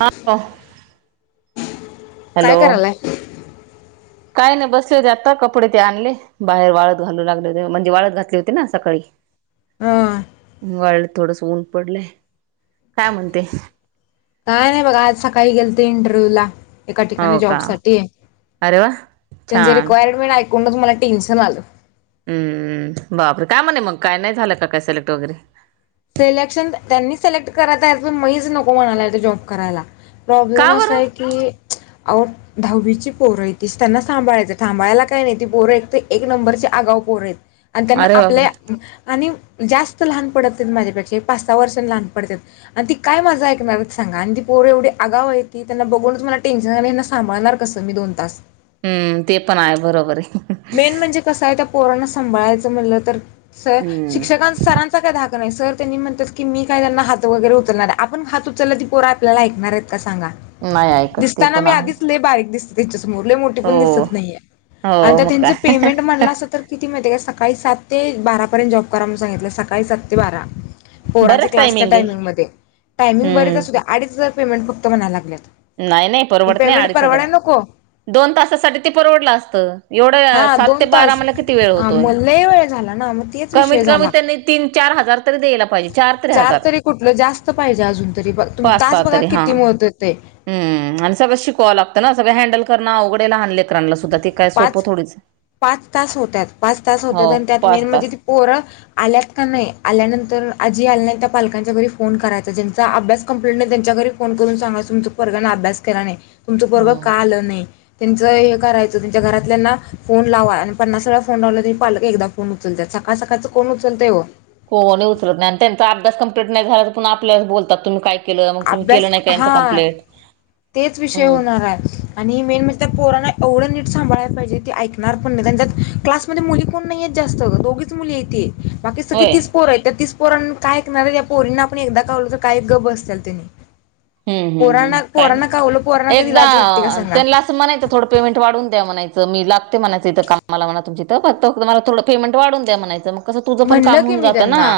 हा ह [unintelligible] काय करायलाय? काही नाही बसले होते आता. कपडे ते आणले. बाहेर वाळत घालू लागले होते, म्हणजे वाळत घातले होते ना सकाळी. ह. वाळे थोडस ऊन पडलंय. काय म्हणते? काय नाही बघा. आज सकाळी गेलते इंटरव्ह्यू ला. एका ठिकाणी हो का जॉबसाठी. अरे वा त्यांची छान रिक्वायरमेंट ऐकूनच मला टेन्शन आलं. हम्म बापरे काय म्हणे मग? काय नाही झालं का काय सिलेक्ट वगैरे? सिलेक्शन त्यांनी सिलेक्ट करायत आजून मीच नको म्हणालाय तो जॉब करायला. प्रॉब्लेम का बरं असाय की, आवो दहावीची पोरंत ती. त्यांना सांभाळायच. सांभाळायला काय नाही. ती पोरं एकत एक नंबरची आगावू पोरंत. आणि त्यांना अरे बापरे आपल्या आणि जास्त लहान पडत नाहीत माझ्यापेक्षा. एक पाच सहा वर्षांन लहान पडत्यात. आणि ती काय माझ ऐकणारेत सांगा. आणि ती पोर एवढी आगावयती. त्यांना बघूनच मला टेन्शन आलंय ह्यांना सांभाळणार कस? तुम्ही दोन तास. हम्म ते पण आहे. बरोबरे. मेन म्हणजे कसं आहे. त्या पोराना सांभाळायचं म्हणलं तर सर हम्म शिक्षकांचा सरांचा काय धाक नाही. सर त्यांनी म्हणतात की मी काय त्यांना हात वगैरे उचलणारे. आपण हात उचलला ती पोरा आपल्याला ऐकणारेत का सांगा? नाही ऐकत ते दिसताना पण मी आहे आधीच लई बारीक दिसते तिच्यासमोर. लई मोठी हो पण दिसत नाहीये. आणि हो ते मग त्यांचं काय पेमेंट म्हणलासा तर किती माहते का? सकाळी सात ते बारापर्यंत जॉब करा म्हणून सांगितलंय. सकाळी सात ते बारा. पोरांच बरंच क्लास च्या टायमिंग आहे टायमिंगमध्ये. टायमिंग बरेच असू हम्म द्या, अडीच हजार पेमेंट फक्त म्हणा लागल्यात. नाही नाही परवडत नाही पेमेंट अडीच हजार. परवडाय नको दोन तासासाठी ते परवडलं असतं. हा एवढं सात ते दोन बारा तास मला किती वेळ होतोय मग लई वेळ झाला ना, मग तेच कमीत विषय कमी झाला. त्यांनी तीन चार हजार तरी द्यायला पाहिजे चार हजार तरी कुठलं जास्त पाहिजे अजून तरीपण तुम्ही पाच सहा तास बघा तरी हा किती मो ते. हम्म, आणि सगळंच शिकवावं लागतं ना सगळं हँडल करण अवघड आहे लहान ले पाच, पाच तास होत्यात पाच तास हो होत्यात आणि त्यात पाच मेन म्हणजे तास ती पोरं आल्यात का नाही? आल्यानंतर आज जी आली नाहीत त्या पालकांच्या घरी फोन करायचा. ज्यांचा अभ्यास कम्प्लीट नाही त्यांच्या घरी फोन करून सांगायचं, तुमच्या पोरग्यान अभ्यास केला नाही. तुमच पोरगं हम्म का आल नाही? त्यांच करायच त्यांच्या घरातल्याना फोन लावा आणि पन्नास वेळा फोन लावला तरी पालक एकदा फोन उचलतात सकाळ सकाळच कोण उचलतंय ओ? कोणी उचलत नाही आणि त्यांचा अभ्यास कम्प्लीट नाही झाला तर पुन्हा आपल्यालाच बोलतात तुम्ही काय केलं मग तुम्ही अभ्यास केलं नाही का यांचं हां, कंप्लीट तेच विषय हम्म होणार आहे. आणि मेन म्हणजे त्या पोराना एवढं नीट सांभाळायला पाहिजे ती ऐकणार पण नाहीत आणि त्यात क्लास म्हणजे मुली पण नाही जास्त. दोघीच मुली हाईती. बाकी सगळी होय तीस पोर आहेत. त्या तीस पोरांना काय ऐकणार? त्या पोरींना आपण एकदा कावलो तर काय गब बसत्याल. ते. हम्म, हम्म, हम्म, काय? पोरांना कधी एकदा लाज वाटते का सांगा त्यांनला असं म्हणायंच थोंड पेमेंट वाढवून द्या म्हणायंच. मी लागते म्हणायच इथं कामाला म्हणा तुमच्या इथ फक्त मला थोडं पेमेंट वाढवून द्या म्हणायचं, मग कसं तुझं पण म्हणलं काम की होऊन मी जातं ना. त्यांना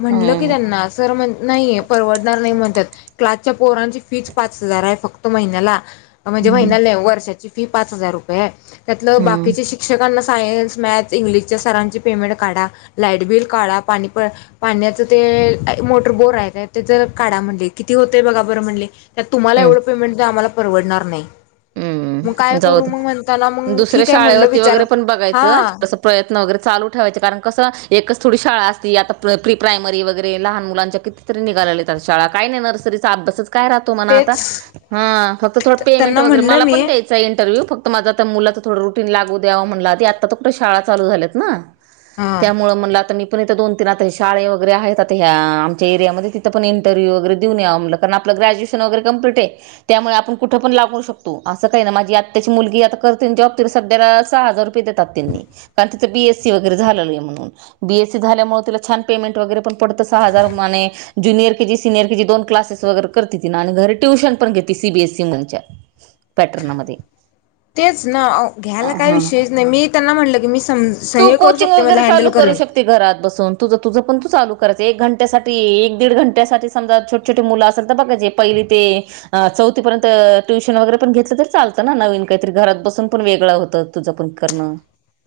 म्हणलं की त्यांना सर म्हण नाही परवडणार नाही म्हणतात. क्लासच्या पोरांची फीच पाच हजार आहे फक्त महिन्याला. म्हणजे हम्म महिन्याला नाही ओ वर्षाची फी पाच हजार रुपये त्यातलं हम्म बाकीचे शिक शिक्षकांना सायन्स, मॅथ्स, इंग्लिशच्या सरांची पेमेंट काढा, लाईट बिल काढा, पाणी पाण्याचं ते मोटर बोर आहे त्याच काढा म्हणले, किती होतय बघा बरं म्हणले? त्यात तुम्हाला हम्म एवढं पेमेंट दया, आम्हाला परवडणार नाही. मग हम्म काय जाऊ करू दे मग म्हणताना मग दुसऱ्या ठीक आहे म्हणलं शाळेवरती विचार वगैरे पण बघायचं हा. थोडस प्रयत्न वगैरे चालू ठेवायचे कारण कसं एकच थोडी शाळा असती? आता प्र प्री प्रायमरी वगैरे लहान मुलांच्या कि ती तरी निघालागलेत आता शाळा. काय नाही, नर्सरीचा अभ्यासच काय राह तो म्हणा आता, तेच हां फक्त थोड पेमेंट त्यांना वैगेरे म्हणलं मला मी पण द द्यायचा आहे इंटरव्ह्यू फक्त माझ आता मुलाचं थोडं रुटीन लागू द्यावा म्हटल आधी आता तर कुठे शाळा चालू झाल्यात ना. हा त्यामुळं म्हणलं आता मी पण इथ दोन तीन आता शाळे वगैरे आहेत आता ह्या आमच्या एरियामध्ये तिंथ पण इंटरव्ह्यू वगैरे देऊन यावं म्हटलं. कारण आपलं ग्रॅज्युएशन वगैरे कंप्लीट आहे. त्यामुळे आपण कुठ पण लागू शकतो. असं काही ना माझी आत्याची मुलगी आता करते जॉब तरी सध्याला सहा हजार रुपये देतात त्यांनी. कारण तिच बी, ए, सी, वगैरे झालेलं म्हणून बी, ए, सी झाल्यामुळे ति छान पेमेंट वैगेरे पण पडतो सहा हजार म्हणे ज्यूनियर केजी, सीनियर केजी, दोन क्लासेस वगैरे करती तिंन आणि घरी ट्युशन पण घेते सीबीएसई मणच्या. तरणमध्ये [unintelligible] तेच ना, घ्यायला काय विषयच नाही मी त्यांना म्हटलं की मी तू साह्य हे करू कोचिंग शकते वगैरे मला हँडल चालू करू करेन. शकते घरात बसून तुझ- तुझ पण तू चालू करायच एक घंट्यासाठी एक दीड घंट्या साठी समजा छोटे. छोटे मुलं असेल तर बघा जे ते पहिली ते चौथीपर्यंत ट्युशन श् वगैरे पण घेतलं तररी चालतं ना नवीन काहीतरी घरात बसून पण वगळं होतं तुझं पण करण.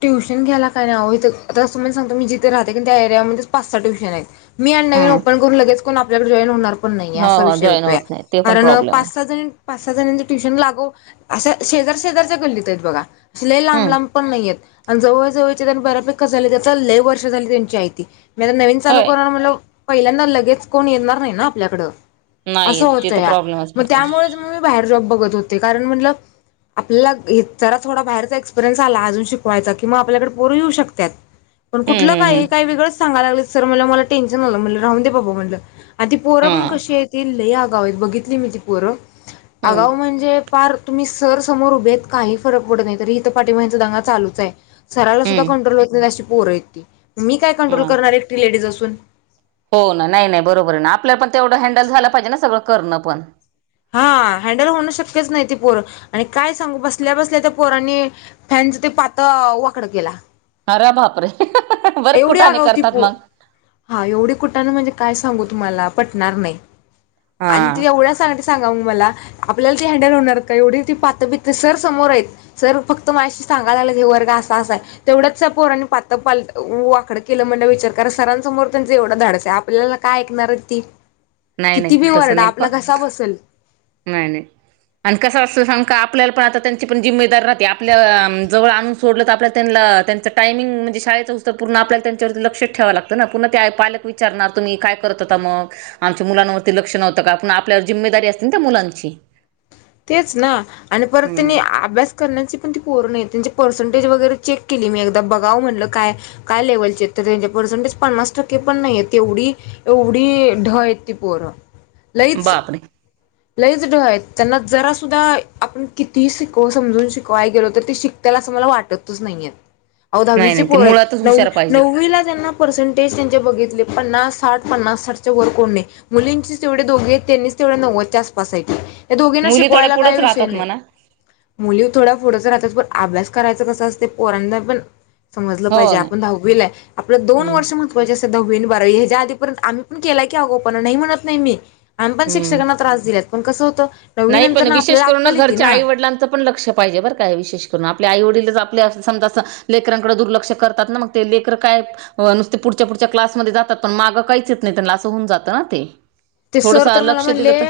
ट्यूशन घ्याला काय नाही इथं आता असं म सांगतो मी जिथे राहते की त्या एरियामध्येच पाच सहा ट्यूशन आहेत. मी आणि नवीन हम्म. ओपन करून लगेच कोण आपल्याकडे जॉईन होणार. पण नाही हो असा हो विषय जॉईन होतो. होत नाही ते पण कारण प्रॉब्लेम आहे. पाच सहा जनी पाच सहा जणांच ट्युशन लागून असं शेजार शेजारच्या गल्लीत आहेत बघा अस लई लांब हम्म. लांब पण नाही येत. आणि जवळ जवळच्या बऱ्यापेका झाले ते चालले. वर्ष झाली त्यांची आयती. मी आता नवीन चालू होय करणार म्हटल्यावर पहिल्यांदा लगेच कोण येणार नाही ना आपल्याकड. अस नाही ते होत तर या. प्रॉब्लेमच मग पडतो त्यामुळेच मग मी बाहेर जॉब बघत होते. कारण म्हणल आपल्याला जरा थोडा बाहेरचा एक्सपिरियन्स आला अजून शिक वायचा कि आपल्याकडे पोर येऊ शकतात. पण कुठल हम्म काय हम्म हे काय वेगळच सांगा लागले सर म्हटल मला टेन्शन आल. राहून दे बाबा म्हटल ते पोर हम्म पण हा. कशी ये लयी आगावु. बघितली मी ती पोर. हम्म. आगावु म्हणजे फार तुम्ही सर समोर उभेे आहेत काही फरक पडत नाही‌. तरी इथ पाठीमागे यांचा दंगा चालुच आहे. सराला सुद्धा हम्म कंट्रोल होत नाही अशी पोर आहेत ती. मी काय ह कंट्रोल करणार एकटी लेडीज असून. हो ना नाही नाही बरोबर आहे ना. आपल्याला पण तेवढ हँडल झाल पाहिजे ना सगळ करण पण. हा हँडल होण शक्यच नाही ते पोर. आणि काय सांगू बसल्या बसल्या त्या पोरांनी फॅनच ते पात वाकड केला. आरे बाप रे. बरेच एवढी कुटाणे आगाव ती करतात पोर मग. हा एवढी कुटाने म्हणजे काय सांगू तुम्हाला पटणार नाही. हा आणि ते एवढ्या सांग सांगा मग मला, आपल्याला ती हँडल होणार का. एवढी ती पात पित सर समोर आहेत. सर फक्त माझ्याशी सांगाला लागल हे वर्ग असा असा आहे. तेवढ्यात पोरांनी पात पाल वाकड केल. म्हणल विचार करा सरांसमोर त्यांच एवढ धाडस आहे. आपल्याला काय ऐकणार आहे ती. नाही नाही किती भी तसं वरडा नाही प आपला घसा बसेल. नाही नाही आणि कस असत सांगु का आपल्याला पण आता त्यांची पण जिम्मेदार राहती. आपल्या जवळ आणून सोडल तर आपल्या त्यांला टामिंग म्हणजे शाळेच उत पूर्ण आपल्याला त्यांच्यावर लक्ष ठेवं लागत ना. पून्हा पालक विचारणार तुम्ही काय करत होता मग. आमच्या मुलांवरती लक्ष नव्हत का. पुन्हा आपल्यावर जिम्मेदारी असते ना त्या मुलांची. तेच ना आणि परत त्यांनी हम्म अभ्यास करण्याची पण ती पोर नाही. त्यांची पर्सेंटेज वगैरे चेक केली मी एकदा बघाव म्हणल काय काय लेव्हलचे आहेत तर त्यांचे पर्सेंटेज पन्नास टक्के पण नाहीयत. तेवढी एवढी ढ आहेत ती पोर. बाप रे लयीच ढ आहेत. त्यांना जरा सुद्धा आपण किती शिकवुन समजून शिकवाय गेलो तर ते शिक त्याला अस मला वाटतच नाहीयत. अ नाही दहावीचे नाही ते पोर आहेत मुळातच नव हुशार पाहिजे नववीला ज्यांना पर्सेंटेज त्यांचे बघितले पन्नास साठ, पन्नास साठच्या वर कोण नाही. मुलींचे तेवढे दोघे आहे त्यांनीच तेवढ्या नव्वदच्या आस पास आहेत. या दोघींना मुली थोड्या शिकवायला काही पुढंच विषय राहतात नाही. म्हणा मुली थोड्या पुढच राहतात पण अभ्यास करायच कस असते पोरांना पण समजल हो पाहिजे ना आपण दहावीला आहे. आपल्या दोन हम्म वर्ष महत्व दहावी आणि बारावी याच्या आधीपर्यंत आम्ही पण केला की अगाऊपना. नाही म्हणत नाही. आम्ही पण हम्म शिक्षकाना पण कस होत नाही पण विशेष करून ना घरच्या आईवडीलांच पण लक्ष पाहिजे बर काय आहे विशेष करून. आपल्या आई वडीलच आपल्या अस समजा अस लेकरांकडें दुर्लक्ष करतात ना मग ते. लेकर काय नुसते पुढच्या पुढच्या क्लासमध्ये जातात. पण माग काहीच नाही त्यांना अस होऊन जात ना ते. ते सर थोडंसं तर मला लक्ष दिलं म्हणले तर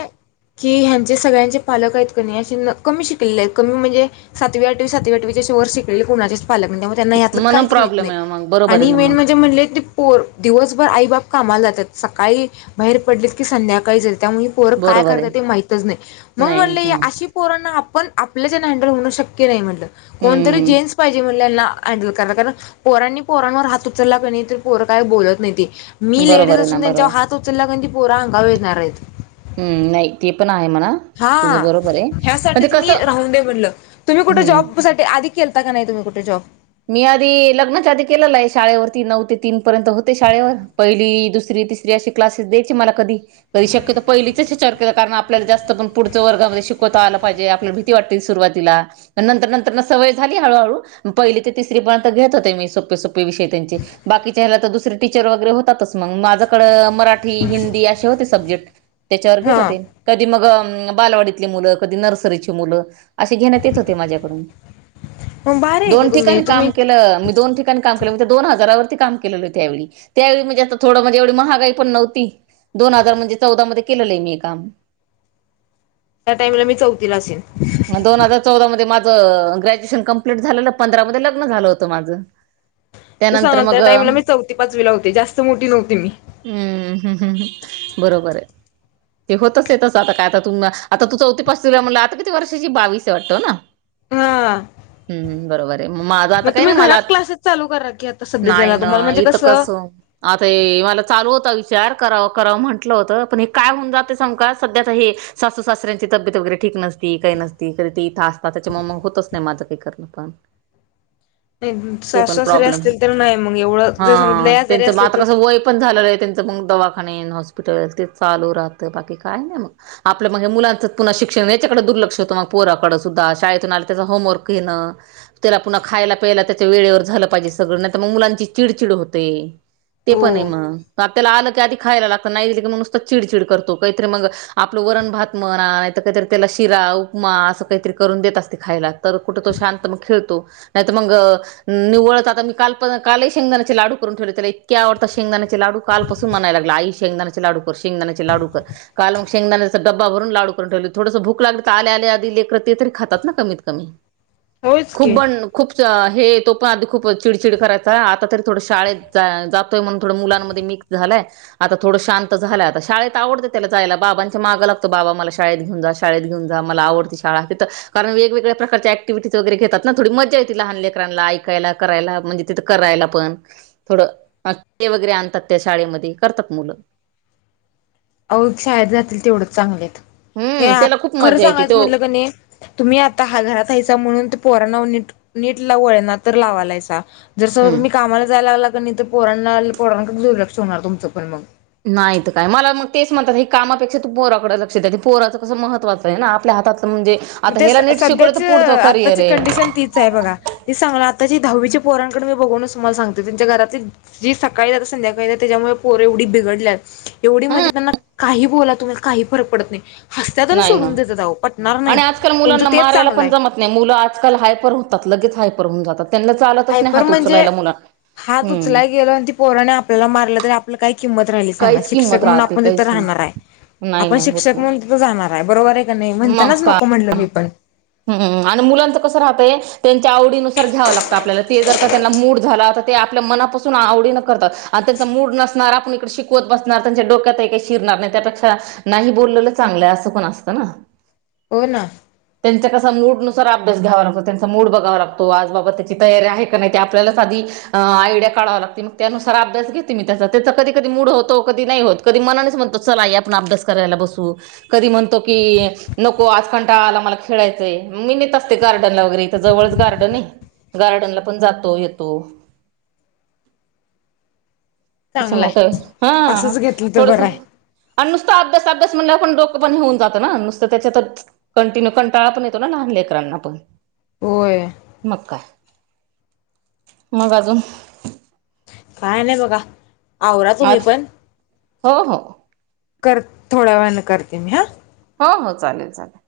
की ह्यांचे सगळ्यांचे पालक आहेत की नाही अस कमी शिकिले आहेत. कमी म्हणजे सातवी आठवी, सातवी आठवीच्या अशे वर शिकलेले कुणाचेच त्यांना यात म्हणून काहीच माहत प्रॉब्लेम नाही. आहे मग बरोबर आहे आणि ना मेन मग म्हणजे म्हणले ते पोर दिवसभर आई बाप कामाला जातात. सकाळी बाहेर पडलेत की संध्याकाळी येतात. त्यामुळे पोरं काय बरोबर करतात आहे ते माहितच नाही मग नाही म्हणले हं. अशी पोरांना आपण आपल्या जने हँडल होण शक्य नाही म्हटलं कोणतरी हम्म जेंट्स पाहिजे मुलांना हँडल करनं कारण पोरांनी पोरांवर हात उचलला क नाही तर पोर काय बोलत नाही ते. मी लेडीज बरोबर आहे ना असून बरोबर त्यांच्या आहे. हात उचलला क ती पोरा अंगावर येणार आहेत. हम्म नाही ते पण आहे म्हणा. हा तुझं बरोबर आहे पण ते ह्यासाठीच मी कसं राहून दे म्हणलं तुम्ही कुठे हम्म जॉब साठी ते आधी केलता का नाही तुम्ही कुठे जॉब? मी आधी लग्नाच्या आधी केलेलं आहे शाळेवरती नऊ ते तीन पर्यंत होते शाळेवर पहिली, दुसरी, तिसरी अशी क्लासेस द्यायचे मला कधी? कधी शक्यतो पहिलीच चर्क कारण आपल्याला जास्त पण पुढच्या वर्गामध्ये शिकवता आलं पाहिजे आपल्या भि ती वाटतेसुरुवातीला नंतर-नंतर ना सवय झाली हळूहळू पहिली ते तिसरीपर्यंत घेत होते मी सोपे सोपे विषयी त्यांचे. बाकीच्या ह्याला तर दुसरं टीचर वगैरे होतातच मंग माझ्याकडं मराठी, हिंदी असे होते सब्जेक्ट. त्याच्यावर घेत हा होते. कधी मग बालवाडीतले मुलं कधी नर्सरीची मुलं असे घेण्यात येत होते माझ्याकडून. मग भारी आहे की दोन तुम्ही ठिकाणी काम तुम्ही केलं मी दोन ठी कन काम केलं होतं दोन हजारावरती काम केलेलं त्यावेळी त्यावेळी म्हणजे आता थोडं म्हजे एवढी महागई पण नव्हती. दोन हजार म्हणजे चौदा मध्ये केलेलं हे मी काम. त्या टाइमला मी चौथीला असेन. म दोन हजार चौदा मध्ये माझं ग्रॅज्युएशन कंप्लीट झालेलं पंधरामध्ये लग्न झालं होतं माझं. ते त्यानंतर सांगाल त्या मग टाइमला मी चौथी पाचवीला होते जास्त मोठी नव्हती मी. हम्म हम्म हम्म बरोबर आहे. ते होतच येतच आता काय आता तु म आता तू चौथी पाचवीला आहे म्हटलं आता ती वर्षाची बावीस आहे वाटतो ना हा हम्म हम्म बरोबर. ते म माझं मग आता काही तुम्ही नाही मला घरात क्लासेस चालू करा की आता सध्याच्याला नाही ना तुम्हाला म्हणजे इथं कसं आता हे मला चालू होता विचार कराव करावं म्हटलं होतं पण हे काय होऊन जाते समका सध्या तर हे सासू सासऱ्यांची तब्येत वगैेरे ठीक नस ती काही नसती कधी ते इथं असतात त्याच्यामुळं म होतच नाही माझं काही करणं पण. नाही ते सासू पण सासरे प्रॉब्लेम असतील तर नाही मग एवढं हा जर समज लय आजारी त्यांच म असले आता तर कसं वय पण झालेलं आहे त्यांचं मग दवाखानेन हॉस्पिटल ते चालू राहतं बाकी काय नाही मग. आपल्या मग हे मुलांचं पुन्हा शिक्षण आहे त्याच्याकडे दुर्लक्ष होतं मग पोराकडे सुद्धा शाळेतून आलेल्या त्याजा होमवर्क घेणं त्याला पुन्हा खायला प्यायला त्याच्या वेळेवर झालं पाहिजे सगळं नाहीतर मग मुलांची चिडचिड होते. ते हो पण आहे म कापल्याला आलं की आधी खायला लागतं नाही दिली की मंग नुसतं चिडचिड करतो काहीतरी मंग आपलं वरण भात म्हणा नाही तर काहीतर त्याला शिरा, उपमा असं काहीतरी करून देत असते खायला तर कुठं तो शांत मंग खेळतो. नाही तर मंग निवळत आता मी कल पण कालही शेंगदाण्याचे लाडू करून ठेवले त्याला इतके आवडतात शेंगदाण्याचे लाडू. कालपसून म्हणाय लागला आई शेंगदाण्याचे लाडू कर शेंगदाण्याचे लाडू कर. काल मंग शेंगदाण्याचा डब्बा भरून लाडू करून ठेवले. थोडस भूक लागलं तर आल्या आल्या आधी लेकरं ते तरी खातात ना कमीत कमी होयच खूप की बण खूपच हे तो पण आधी खूप चिडचिड करायचा आता तरी थोडं शाळेत जा जातोय म्हणून थोडं मुलांमध्ये मी झालंय आता थोडं शांत झालंय आता शाळेत आवडते त्याला जायला बाबांच्या मागं लागतो बाबा मला शाळेत घेऊन जा शाळेत घेऊन जा मला आवडती शाळा तिथं कारण वेगवेगळ्या प्रकारच्या ऍक्टिव्हिटीच वगैरे घेतात ना थोडी मजा येते लहान लेकरांना ऐकायला करायला म्हणजे तिथं करायला पण थोडं ते वगैरे आणतात त्या शाळेमध्ये करतात मुलं. आओ शाळेत जातील तेवढंच चांगलेत, हे हम्म त्याला खूप खरं मजा येते सांगायचं तो म्हटलं कनी तुम्ही आता हा घरात हायसा म्हणून, ते पोरांना व नीट नीट ला वळण तर लावालायसा. जर समज हम्म तुम्ही कामाला जायला लागला कनी, तर पोरांना पोरांकड दुर्लक्ष होणार तुमचं पण मग. नाही त काय? मला मग तेच म्हणतात हे, कामापेक्षा तू पोराकडे लक्ष दे आणि पोराचं कस महत्त्वाचं हाय ना आपल्या हातातल म्हणजे म आता तेच ह्याला नीट शिकवलं सध्याच तर पुढचं करिअर आत्ताची आहे कंडिशन तीच हाय बघा. तेचं सांगणार आताची दहावीच्या पोरांकडे मी बघूनच तुम्हाला सांगते, त्यांच्या घरातील जी सकाळी जात्यात, संध्याकाळीे येत्यात त्याच्यामुळे पोर एवढी बिघडल्यात एवढी म्हणजे हम्म त्यांना काही बोला तुम्ही, काही फरक पडत नाही. हसत्यात आनी सोडून देत्यात आओ, पटणार नाही. खर तुमचं मुलांना तेच मारायला चांगलं पण आहे जमत नाही. मुलं आजकाल हायपर होतात, लगेच हायपर होऊन जातात. त्यांना चालतच नाही हायपर हात म्हणजे उचलायला मुला हुं. पोरानी आपल्याला मारलं तर, आपलं काय किंमत राहिली सांगा. काहीच शिक्षक किंमत म्हणुन राहते आपण तिथं काहीच नाही राहणार हाय. नाही आपण नाही होत शिक्षक नाही म्हनुन तीथ जाणार हाय, बरोबर हाय का नाही? म्हणतानाच नको म्हणलं मी पण. हू हू आणि मुलांचं कसं राहतंय तेंच्या आवडीनुसार घ्यावं लागतं आपल्याला. ते जर का त्यांना मूड झाला तर, ते आपलं मनापासून आवडीनं करतात आणि त्यांचा मूड नसणारा आपण इकडे शिक वत बसणार, त्यांच्या डोक्यातही काही शिरणार नाही. त्यापेक्षा नाही बोललेलं चांगलं, आस पण असतं ना. हो ना? त्यांचा कसा मूडनुसार अभ्यास घ्यावा लागतो. त्यांचा मूड बघावा लागतो, आज बाबा त्याची तयारी आहे काय नाही ते आपल्यालाच आधी आयडिया काढावा लागती, मग त्यानुसार अभ्यास घेते मी त्याचा, त्याचा कधी कधी मूड होत तो कधी नाही होत. कधी मनानेच म्हणतो चल आई आपण अभ्यास करायला बसू. कधी म्हणतो की नको आज कंटाळा आला मला खेळायचंय, मी नेत असते गार्डनला वगैरे इथ जवळच गार्डन आहे. गार्डनला पण जातो, येतो. तस चांगलाय मोठं हा असंच घेतलं तर बरं थोडस. आहे आणि नुसत अभ्यास अभ्यास म्हणल्यावर पण डोक बंद होऊन जात ना, नुसतं त्याच्यातच कंटिन्यू कंटाळा पण येतो ना, लहान लेकरांना होय. मग काय? मग अजून? काय नाही बघा. आवरा तुम्ही आज पण. हो हो कर थोड्या वेळानं करते मी हा. हो हो. चालेल, चालेल.